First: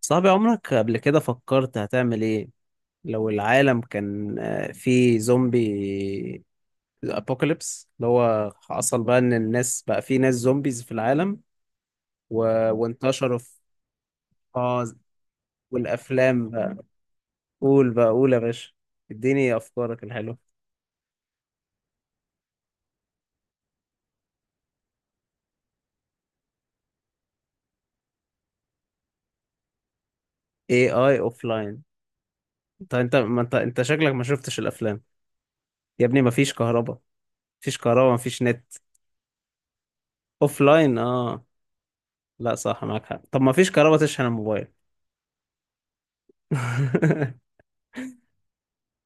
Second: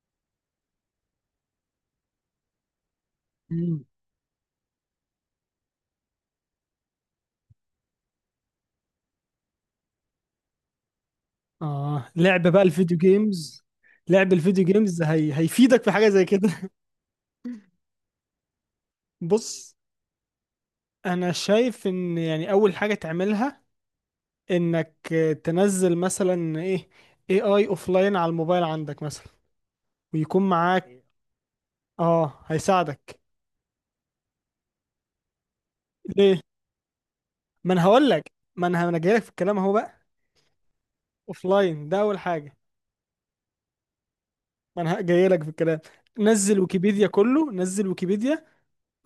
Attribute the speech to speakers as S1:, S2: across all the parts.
S1: صاحبي، عمرك قبل كده فكرت هتعمل ايه لو العالم
S2: مم.
S1: كان فيه زومبي ابوكاليبس اللي هو حصل بقى ان الناس، بقى فيه ناس زومبيز في العالم؟
S2: اه
S1: و...
S2: لعب بقى الفيديو
S1: وانتشروا في
S2: جيمز لعب الفيديو
S1: اه
S2: جيمز هيفيدك في حاجة زي
S1: والافلام
S2: كده
S1: بقى. قول بقى، قول يا باشا. اديني
S2: بص،
S1: افكارك الحلوه.
S2: انا شايف ان يعني اول حاجة تعملها انك تنزل مثلا ايه اي اوفلاين على الموبايل عندك مثلا ويكون معاك.
S1: AI اوف لاين.
S2: اه
S1: انت
S2: هيساعدك.
S1: ما انت شكلك ما شفتش الافلام. يا ابني، ما
S2: ليه؟
S1: فيش كهرباء،
S2: ما انا هقول
S1: ما
S2: لك،
S1: فيش
S2: ما
S1: نت.
S2: انا جاي لك في الكلام اهو بقى.
S1: اوف لاين، اه.
S2: اوفلاين ده اول
S1: لا،
S2: حاجة.
S1: صح، معاك حق. طب ما فيش كهرباء تشحن الموبايل.
S2: ما انا جاي لك في الكلام، نزل ويكيبيديا كله، نزل ويكيبيديا.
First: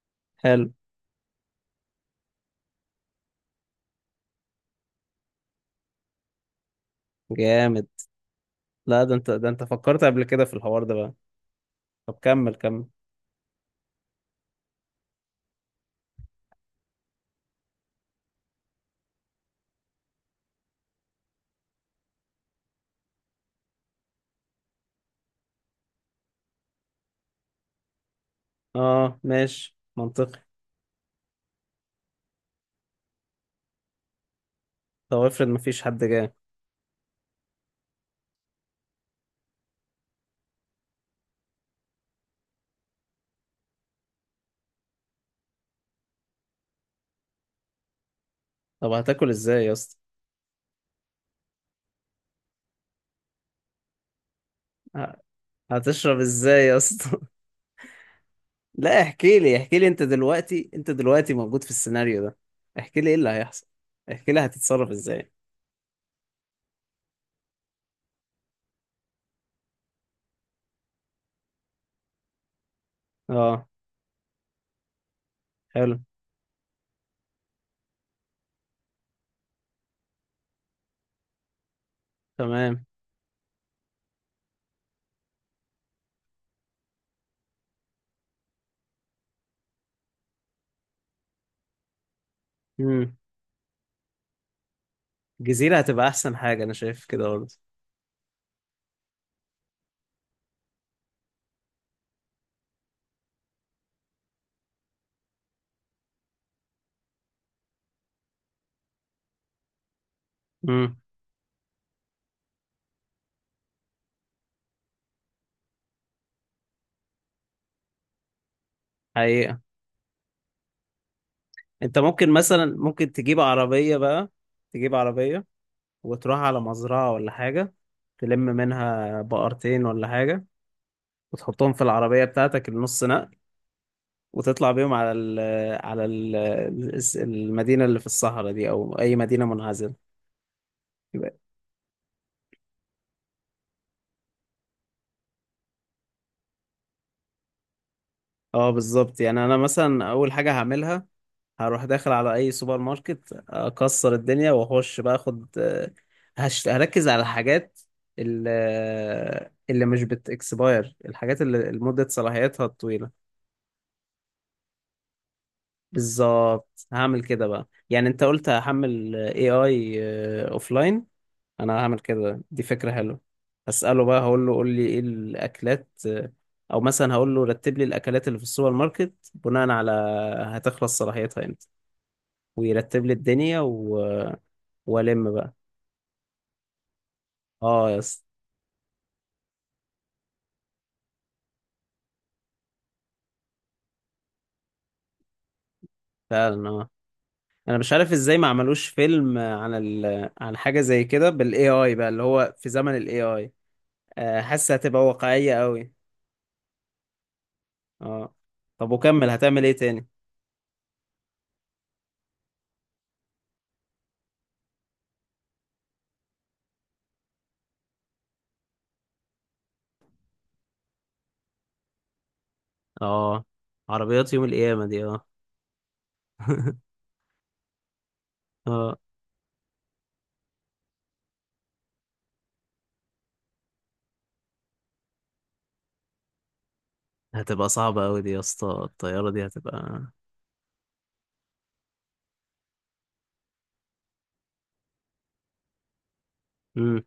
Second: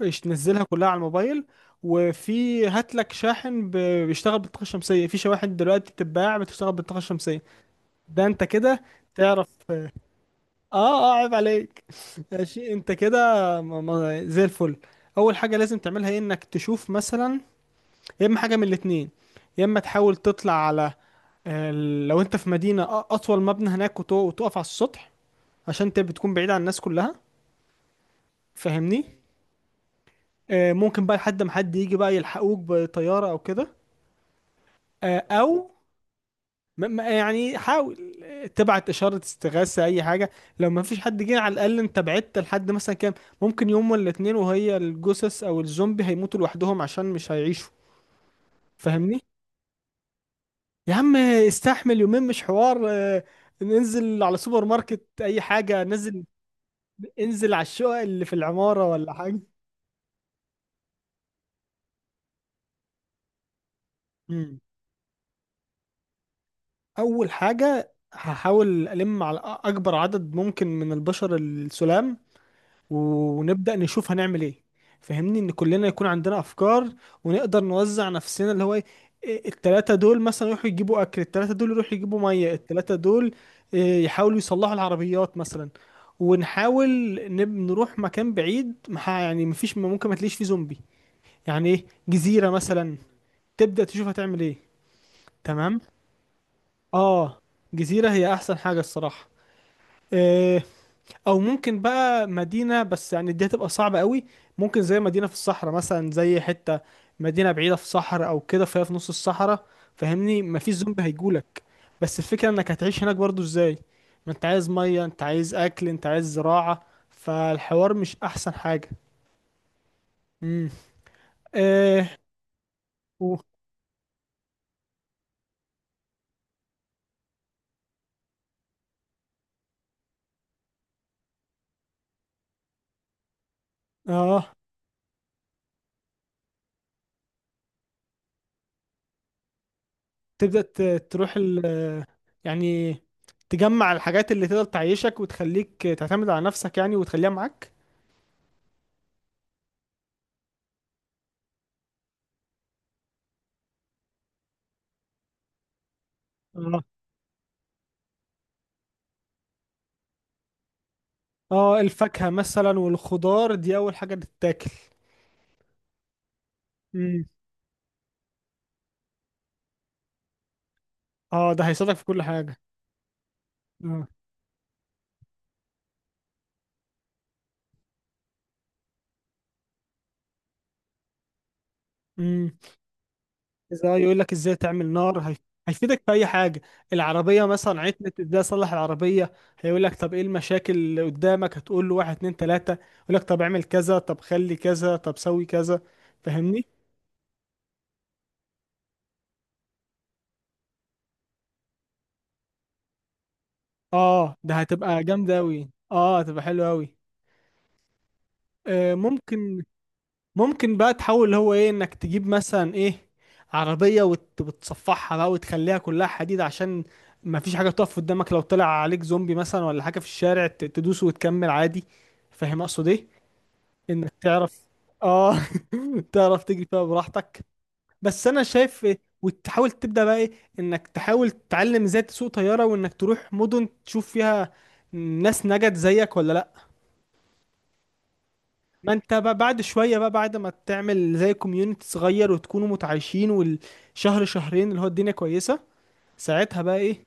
S2: إيش تنزلها
S1: حلو.
S2: كلها على الموبايل. وفي، هات لك شاحن بيشتغل بالطاقة الشمسية. في شواحن دلوقتي بتتباع بتشتغل بالطاقة الشمسية.
S1: جامد.
S2: ده انت كده
S1: لا، ده انت،
S2: تعرف،
S1: ده انت
S2: اه.
S1: فكرت قبل كده في الحوار ده بقى.
S2: اه، عيب عليك
S1: طب كمل،
S2: ماشي
S1: كمل.
S2: انت كده زي الفل. اول حاجة لازم تعملها ايه، انك تشوف مثلا، يا اما حاجة من الاتنين. يا اما تحاول تطلع على آه، لو انت في مدينة اطول مبنى هناك، وتقف على السطح، عشان انت بتكون بعيد عن الناس كلها. فاهمني؟
S1: اه، ماشي، منطقي.
S2: ممكن بقى لحد ما حد يجي بقى يلحقوك بطيارة او كده.
S1: طب افرض
S2: او
S1: مفيش حد جاي.
S2: يعني حاول تبعت اشاره استغاثه، اي حاجه. لو ما فيش حد جه، على الاقل انت بعدت لحد مثلا كام، ممكن يوم ولا اتنين، وهي الجثث او الزومبي هيموتوا لوحدهم عشان مش هيعيشوا.
S1: طب
S2: فاهمني؟
S1: هتاكل ازاي يا اسطى؟
S2: يا عم استحمل يومين، مش حوار. ننزل على سوبر ماركت،
S1: ه-
S2: اي حاجه،
S1: هتشرب
S2: نزل
S1: ازاي يا اسطى؟
S2: انزل على الشقق اللي في العماره
S1: لا،
S2: ولا
S1: احكي
S2: حاجه.
S1: لي، انت دلوقتي، موجود في السيناريو ده. احكي لي ايه اللي هيحصل، احكي لي
S2: مم.
S1: هتتصرف ازاي.
S2: اول حاجه هحاول الم على اكبر عدد ممكن من البشر السلام،
S1: اه،
S2: ونبدأ نشوف هنعمل ايه. فهمني، ان كلنا
S1: حلو.
S2: يكون عندنا افكار، ونقدر نوزع نفسنا اللي هو ايه. التلاتة دول مثلا يروحوا يجيبوا اكل، التلاتة دول يروحوا يجيبوا مية،
S1: تمام.
S2: التلاتة دول يحاولوا يصلحوا العربيات مثلا. ونحاول نروح مكان بعيد يعني مفيش، ممكن ما تلاقيش فيه زومبي. يعني ايه، جزيرة مثلا.
S1: امم.
S2: تبدأ تشوف هتعمل ايه.
S1: جزيرة
S2: تمام.
S1: هتبقى احسن حاجة، انا شايف كده
S2: اه
S1: برضه.
S2: جزيرة هي احسن حاجة الصراحة. آه، او ممكن بقى مدينه، بس يعني دي هتبقى صعبه قوي. ممكن زي مدينه في الصحراء مثلا، زي حته مدينه بعيده في صحراء او كده، فهي في نص الصحراء. فاهمني؟ مفيش
S1: امم.
S2: زومبي هيجولك. بس الفكره انك هتعيش هناك برضو ازاي؟ ما انت عايز ميه، انت عايز اكل، انت عايز زراعه، فالحوار مش احسن حاجه.
S1: حقيقة.
S2: امم.
S1: انت
S2: اه.
S1: ممكن مثلا، ممكن
S2: و...
S1: تجيب عربية بقى. تجيب عربية وتروح على مزرعة ولا حاجة، تلم منها بقرتين ولا حاجة، وتحطهم في العربية بتاعتك النص نقل،
S2: اه
S1: وتطلع بيهم على المدينة اللي في الصحراء دي، أو أي مدينة منعزلة.
S2: تبدا ت- تروح
S1: يبقى-
S2: يعني تجمع الحاجات اللي تقدر تعيشك وتخليك تعتمد على نفسك يعني، وتخليها معاك.
S1: اه، بالظبط. يعني أنا مثلا أول حاجة هعملها، هروح داخل على أي سوبر ماركت، أكسر الدنيا وأخش بقى، هركز على الحاجات، ال- اللي مش بت expire، الحاجات اللي
S2: اه
S1: مدة
S2: الفاكهة
S1: صلاحيتها
S2: مثلا
S1: الطويلة.
S2: والخضار دي أول حاجة تتاكل.
S1: بالظبط،
S2: امم.
S1: هعمل كده بقى. يعني انت قلت هحمل AI اوفلاين.
S2: اه ده
S1: انا
S2: هيساعدك
S1: هعمل
S2: في كل
S1: كده،
S2: حاجة.
S1: دي فكرة حلوة. هسأله
S2: اه.
S1: بقى، هقول له قول لي ايه الاكلات، او مثلا هقول له رتب لي الاكلات اللي في السوبر ماركت بناء على هتخلص صلاحيتها امتى،
S2: امم.
S1: ويرتب لي الدنيا
S2: إذا
S1: و...
S2: يقول لك
S1: آه،
S2: ازاي تعمل نار،
S1: والم بقى.
S2: هيفيدك في أي حاجة. العربية مثلا
S1: اه يا
S2: عطلت،
S1: اسطى.
S2: ازاي أصلح العربية؟ هيقول لك طب إيه المشاكل اللي قدامك، هتقول له واحد اتنين تلاتة، يقول لك طب اعمل كذا طب خلي كذا طب سوي كذا. فاهمني؟
S1: فعلا، اه. انا مش عارف ازاي ما عملوش فيلم عن عن حاجة زي كده بالاي اي بقى، اللي هو في زمن الاي اي.
S2: اه ده
S1: حاسة
S2: هتبقى
S1: هتبقى
S2: جامدة
S1: واقعية
S2: أوي،
S1: قوي،
S2: اه هتبقى حلوة أوي.
S1: اه. طب،
S2: آه
S1: وكمل
S2: ممكن.
S1: هتعمل ايه تاني؟
S2: ممكن بقى تحاول اللي هو ايه، انك تجيب مثلا ايه، عربية وتصفحها بقى وتخليها كلها حديد، عشان ما فيش حاجة تقف قدامك. لو طلع عليك زومبي مثلا ولا حاجة في الشارع، تدوس وتكمل عادي. فاهم اقصد ايه؟
S1: اه،
S2: انك
S1: عربيات يوم
S2: تعرف،
S1: القيامة دي، اه.
S2: اه تعرف تجري فيها براحتك. بس انا شايف
S1: اه،
S2: وتحاول تبدأ بقى ايه، انك تحاول تتعلم ازاي تسوق طيارة، وانك تروح مدن تشوف فيها ناس نجت زيك ولا لا.
S1: هتبقى صعبة أوي دي يا اسطى.
S2: ما انت
S1: الطيارة
S2: بقى
S1: دي
S2: بعد شوية
S1: هتبقى.
S2: بقى، بعد ما تعمل زي كوميونيتي صغير وتكونوا متعايشين، والشهر شهرين اللي هو الدنيا كويسة، ساعتها بقى
S1: مم.
S2: ايه،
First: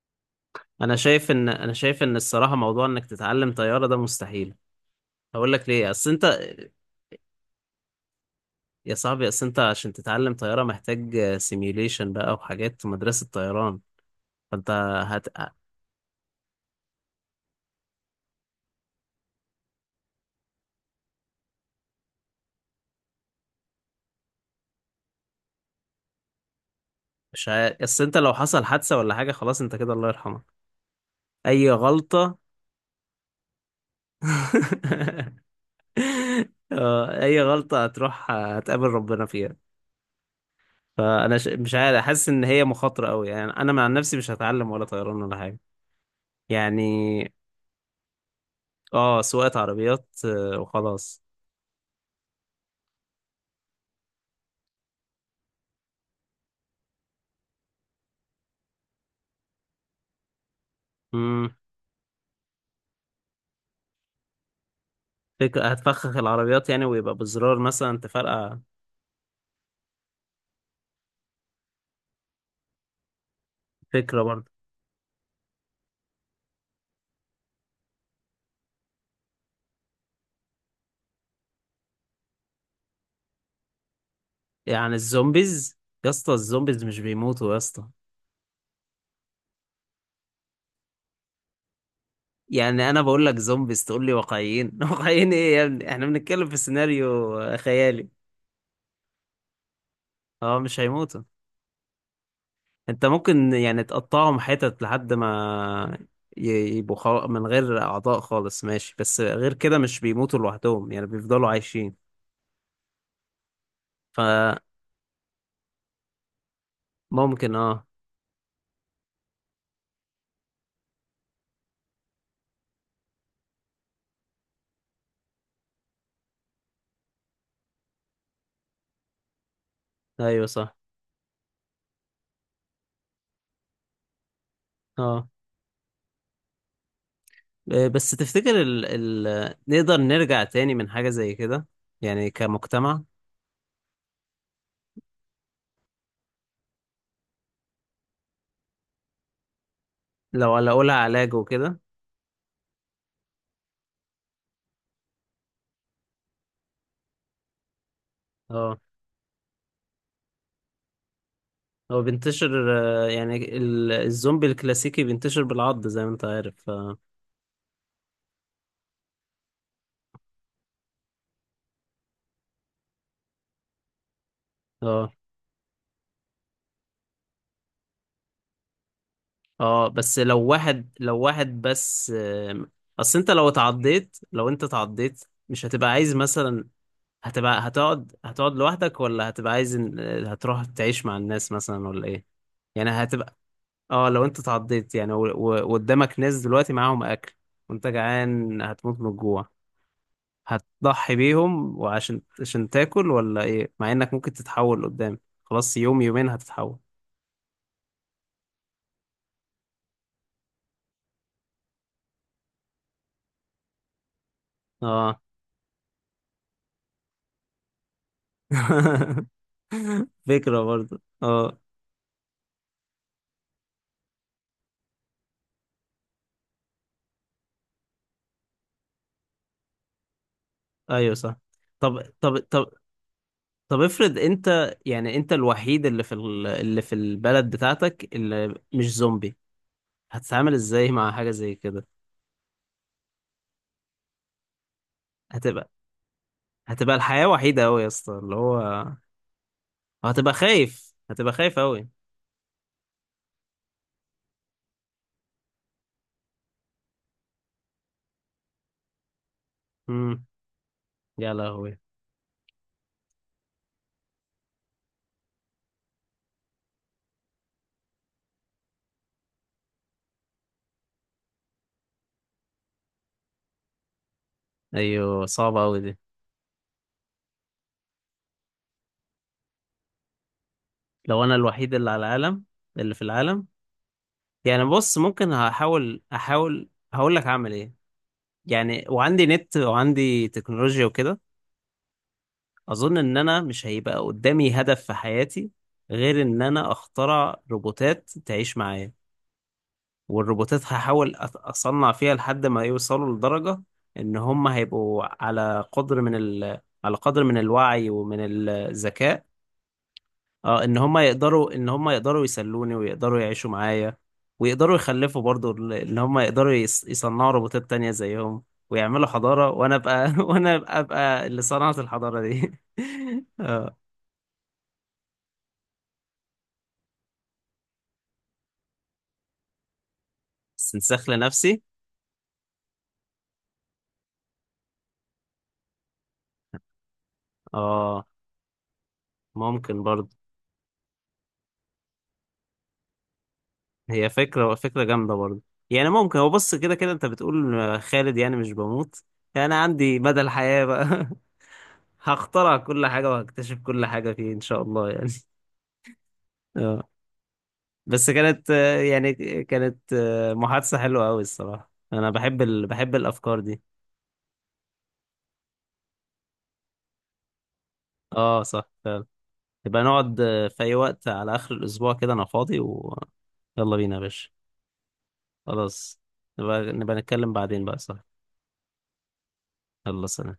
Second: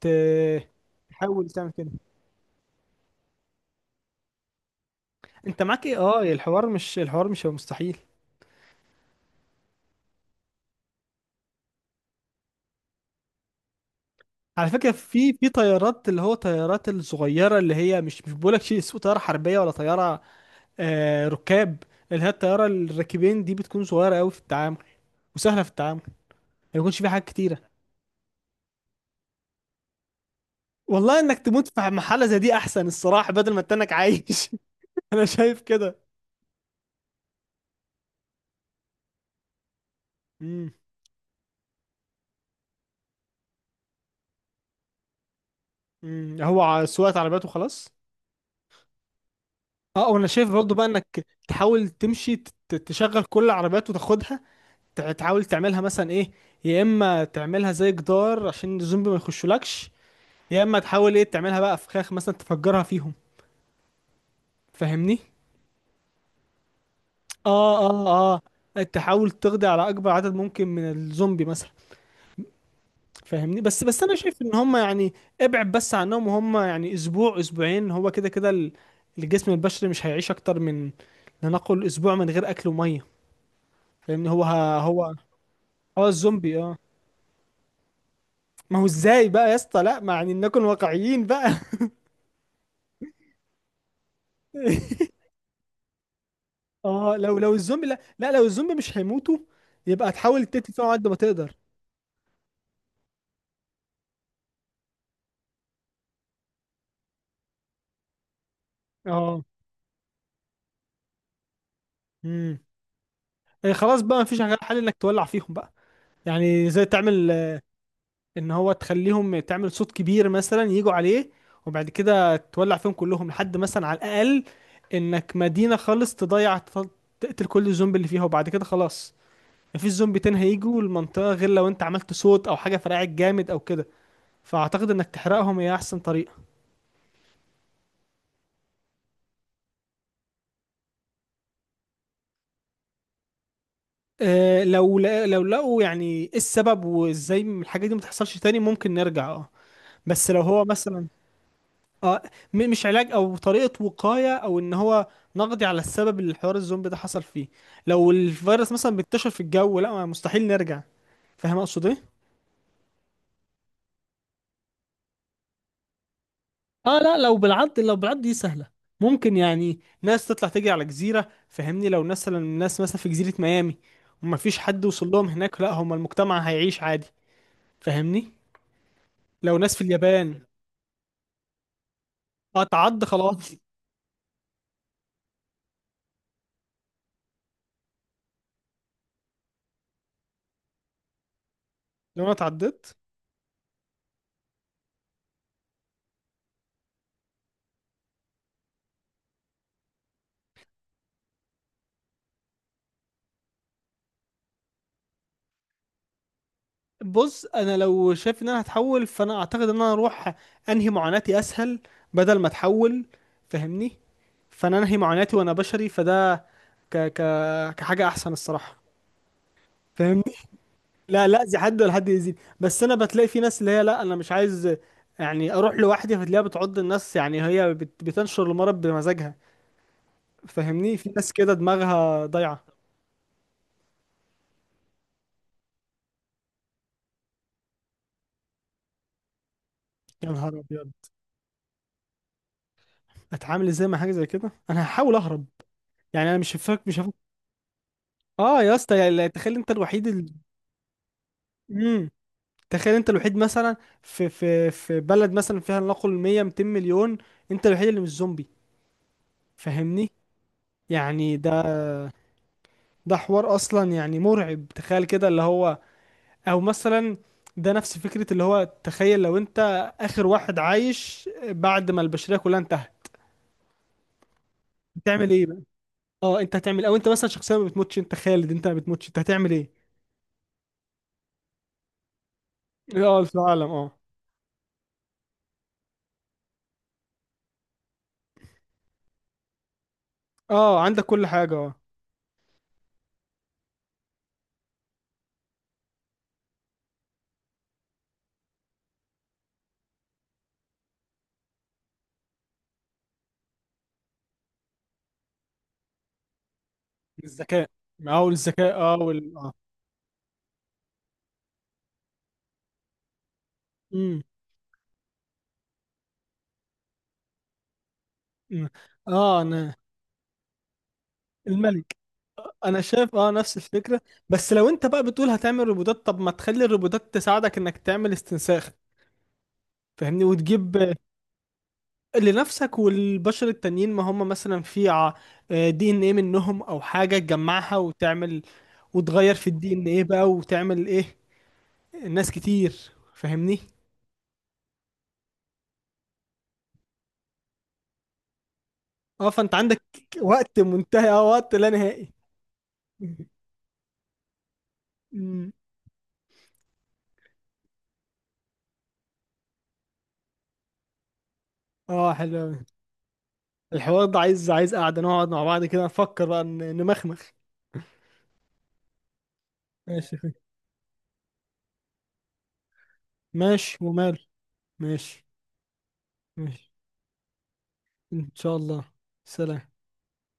S2: ت-
S1: أنا شايف إن
S2: تحاول تعمل
S1: أنا
S2: كده.
S1: شايف إن الصراحة موضوع إنك تتعلم طيارة ده مستحيل. هقول
S2: انت
S1: لك
S2: معاك
S1: ليه.
S2: ايه،
S1: أصل
S2: اه
S1: أنت
S2: الحوار مش، الحوار مش هيبقى مستحيل.
S1: يا صاحبي، أصل أنت عشان تتعلم طيارة محتاج سيميوليشن بقى وحاجات مدرسة طيران.
S2: على
S1: فأنت
S2: فكرة
S1: هت
S2: في، طيارات اللي هو طيارات الصغيرة، اللي هي مش بقولك شيء اسمه طيارة حربية ولا طيارة، آه ركاب. اللي هي الطيارة الراكبين دي بتكون صغيرة قوي في التعامل، وسهلة في التعامل، ما يكونش فيها حاجات
S1: مش
S2: كتيرة.
S1: ه... أصل أنت لو حصل حادثة ولا حاجة، خلاص أنت كده الله يرحمك.
S2: والله انك تموت
S1: أي
S2: في محلة
S1: غلطة.
S2: زي دي احسن الصراحة، بدل ما تنك عايش انا شايف كده.
S1: اي غلطة هتروح هتقابل ربنا فيها.
S2: امم.
S1: مش عارف، حاسس ان هي مخاطرة قوي. يعني انا مع نفسي مش هتعلم ولا طيران ولا حاجة.
S2: أمم. هو سواقة
S1: يعني
S2: عربيات وخلاص.
S1: اه، سواقة عربيات
S2: اه وانا شايف برضو بقى
S1: وخلاص.
S2: انك تحاول تمشي تشغل كل العربيات وتاخدها، تحاول تعملها مثلا ايه، يا اما تعملها زي جدار عشان الزومبي ما يخشولكش، يا اما تحاول ايه
S1: امم.
S2: تعملها بقى فخاخ مثلا تفجرها فيهم. فاهمني؟
S1: فكرة. هتفخخ العربيات يعني، ويبقى بزرار
S2: اه.
S1: مثلا
S2: اه
S1: تفرقع.
S2: اه تحاول تقضي على اكبر عدد ممكن من الزومبي مثلا. فاهمني؟ بس انا
S1: فكرة
S2: شايف
S1: برضه.
S2: ان هم يعني ابعد بس عنهم، وهم يعني اسبوع اسبوعين هو كده كده. الجسم البشري مش هيعيش اكتر من، لنقل، اسبوع من غير اكل وميه. فاهمني؟ هو ه-
S1: يعني
S2: هو
S1: الزومبيز،
S2: اه
S1: يا اسطى
S2: الزومبي، اه.
S1: الزومبيز مش بيموتوا يا اسطى.
S2: ما هو ازاي بقى يا اسطى، لا ما يعني نكون واقعيين بقى
S1: يعني انا بقول لك زومبيز تقول لي واقعيين. واقعيين ايه يا ابني؟ احنا بنتكلم في
S2: اه لو،
S1: سيناريو
S2: الزومبي، لا
S1: خيالي.
S2: لا، لو الزومبي مش هيموتوا، يبقى تحاول
S1: اه،
S2: تقتل
S1: مش
S2: فيهم على قد ما
S1: هيموتوا.
S2: تقدر.
S1: انت ممكن يعني تقطعهم حتت لحد ما يبقوا من غير اعضاء خالص، ماشي، بس
S2: اه.
S1: غير كده مش بيموتوا لوحدهم، يعني بيفضلوا عايشين.
S2: امم. خلاص بقى، مفيش غير
S1: فممكن،
S2: حل انك تولع فيهم بقى. يعني زي تعمل
S1: اه،
S2: ان هو تخليهم، تعمل صوت كبير مثلا يجوا عليه، وبعد كده تولع فيهم كلهم. لحد مثلا على الاقل انك مدينة خالص تضيع، تقتل كل الزومبي اللي فيها، وبعد كده خلاص مفيش زومبي تاني
S1: ايوه صح،
S2: هيجوا المنطقة غير لو انت عملت صوت او حاجة فرقعت جامد او كده. فاعتقد انك
S1: اه.
S2: تحرقهم هي احسن طريقة.
S1: بس تفتكر نقدر نرجع تاني من حاجة زي كده، يعني كمجتمع؟
S2: أه لو، لا لو لقوا يعني ايه السبب، وازاي الحاجة دي متحصلش تاني، ممكن نرجع اه. بس لو
S1: لو
S2: هو
S1: لو لها
S2: مثلا،
S1: علاج وكده.
S2: اه، مش علاج، او طريقه وقايه، او ان هو نقضي على السبب اللي الحوار الزومبي ده حصل فيه. لو الفيروس
S1: اه،
S2: مثلا بينتشر في الجو، لا، مستحيل نرجع. فاهم اقصد
S1: هو
S2: ايه؟
S1: بينتشر يعني الزومبي الكلاسيكي بينتشر بالعض، زي ما انت عارف.
S2: اه لا لو بالعض، لو بالعض دي سهله. ممكن يعني ناس تطلع تجري على جزيره. فهمني؟ لو مثلا الناس مثلا في جزيره ميامي، وما فيش حد وصل
S1: اه.
S2: لهم هناك، لا هم المجتمع هيعيش عادي. فاهمني؟ لو ناس في
S1: اه، بس لو
S2: اليابان،
S1: واحد، لو واحد بس،
S2: اه تعض
S1: اصل انت
S2: خلاص
S1: لو اتعضيت، لو انت اتعضيت مش هتبقى عايز مثلا، هتبقى هتقعد هتقعد لوحدك، ولا هتبقى عايز هتروح تعيش مع الناس مثلا ولا
S2: لو
S1: ايه؟
S2: انا
S1: يعني
S2: اتعضت،
S1: هتبقى اه، لو انت اتعضيت يعني وقدامك ناس دلوقتي معاهم اكل، وانت جعان هتموت من الجوع، هتضحي بيهم وعشان تاكل ولا ايه مع انك ممكن تتحول قدام؟ خلاص يوم يومين هتتحول.
S2: بص انا لو شايف ان انا هتحول، فانا اعتقد ان انا اروح انهي معاناتي اسهل، بدل ما اتحول. فاهمني؟ فانا انهي
S1: اه.
S2: معاناتي وانا بشري، فده ك ك كحاجه احسن الصراحه. فاهمني؟
S1: فكرة برضه،
S2: لا لا، زي
S1: اه،
S2: حد ولا حد يزيد، بس انا بتلاقي في ناس اللي هي لا، انا مش عايز يعني اروح لوحدي، فتلاقيها بتعض الناس، يعني هي بتنشر المرض بمزاجها. فاهمني؟ في
S1: ايوه
S2: ناس
S1: صح.
S2: كده
S1: طب
S2: دماغها
S1: طب
S2: ضايعه.
S1: طب طب افرض انت، يعني انت الوحيد اللي في اللي في البلد بتاعتك اللي مش زومبي،
S2: يا
S1: هتتعامل
S2: نهار
S1: ازاي
S2: ابيض،
S1: مع حاجة زي كده؟
S2: اتعامل ازاي مع حاجه زي كده؟ انا هحاول اهرب.
S1: هتبقى،
S2: يعني انا مش هفك
S1: هتبقى
S2: مش
S1: الحياة وحيدة قوي يا اسطى اللي
S2: اه يا
S1: هو،
S2: اسطى، يعني تخيل انت الوحيد
S1: هتبقى خايف، قوي.
S2: مم. تخيل انت الوحيد مثلا في، في بلد مثلا فيها لنقل 100 200 مليون، انت الوحيد اللي مش زومبي. فاهمني؟
S1: امم. يا
S2: يعني ده،
S1: لهوي،
S2: حوار اصلا يعني مرعب تخيل كده اللي هو. او مثلا ده نفس فكرة اللي هو تخيل لو انت اخر واحد عايش بعد ما البشرية كلها انتهت،
S1: ايوه
S2: بتعمل ايه بقى؟
S1: صعبة قوي دي.
S2: اه انت هتعمل، او انت مثلا شخصيا ما بتموتش، انت خالد، انت ما بتموتش، انت هتعمل ايه؟
S1: لو انا الوحيد اللي على العالم، اللي في
S2: اه في
S1: العالم،
S2: العالم. اه.
S1: يعني بص، ممكن هحاول، احاول هقول لك هعمل ايه، يعني وعندي نت وعندي
S2: اه
S1: تكنولوجيا
S2: عندك
S1: وكده.
S2: كل حاجة، اه.
S1: اظن ان انا مش هيبقى قدامي هدف في حياتي غير ان انا اخترع روبوتات تعيش معايا. والروبوتات هحاول اصنع فيها لحد ما يوصلوا لدرجة ان هم هيبقوا على قدر من على قدر من
S2: الذكاء.
S1: الوعي ومن
S2: او الذكاء، اه
S1: الذكاء.
S2: وال اه
S1: اه، ان هم يقدروا، يسلوني ويقدروا يعيشوا معايا،
S2: امم.
S1: ويقدروا يخلفوا برضو، ان هم يقدروا يصنعوا روبوتات تانية زيهم،
S2: أمم.
S1: ويعملوا
S2: اه
S1: حضارة،
S2: انا
S1: وانا ابقى وانا أبقى اللي صنعت
S2: الملك.
S1: الحضارة دي.
S2: انا شايف اه نفس
S1: اه.
S2: الفكره. بس لو انت بقى بتقول هتعمل روبوتات، طب ما تخلي الروبوتات تساعدك انك تعمل استنساخ. فاهمني؟ وتجيب
S1: استنساخ لنفسي،
S2: لنفسك والبشر التانيين، ما هم مثلا في، دي ان ايه منهم او حاجه تجمعها
S1: اه،
S2: وتعمل، وتغير في الدي
S1: ممكن
S2: ان ايه
S1: برضه.
S2: بقى، وتعمل ايه، ناس كتير. فاهمني؟
S1: هي فكرة، فكرة جامدة برضه. يعني ممكن، هو بص، كده كده انت بتقول خالد يعني مش بموت،
S2: اه
S1: يعني
S2: فانت
S1: انا
S2: عندك
S1: عندي مدى
S2: وقت
S1: الحياة
S2: منتهي،
S1: بقى.
S2: اه وقت لا نهائي
S1: هخترع كل حاجة وهكتشف كل حاجة، فيه ان شاء الله يعني.
S2: أمم.
S1: اه، بس كانت محادثة حلوة قوي الصراحة، انا
S2: اه حلو
S1: بحب
S2: أوي.
S1: بحب الافكار دي.
S2: الحوار ده عايز، عايز قعدة نقعد مع بعض كده نفكر بقى، نمخمخ.
S1: اه صح، فعلا. يبقى
S2: ماشي يا
S1: نقعد
S2: أخوي.
S1: في اي وقت على اخر الاسبوع كده، انا فاضي يلا
S2: ماشي
S1: بينا يا
S2: ومال.
S1: باشا.
S2: ماشي.
S1: خلاص. نبقى
S2: ماشي.
S1: نبقى نتكلم بعدين بقى، صح؟
S2: إن شاء الله. سلام.
S1: يلا، سلام.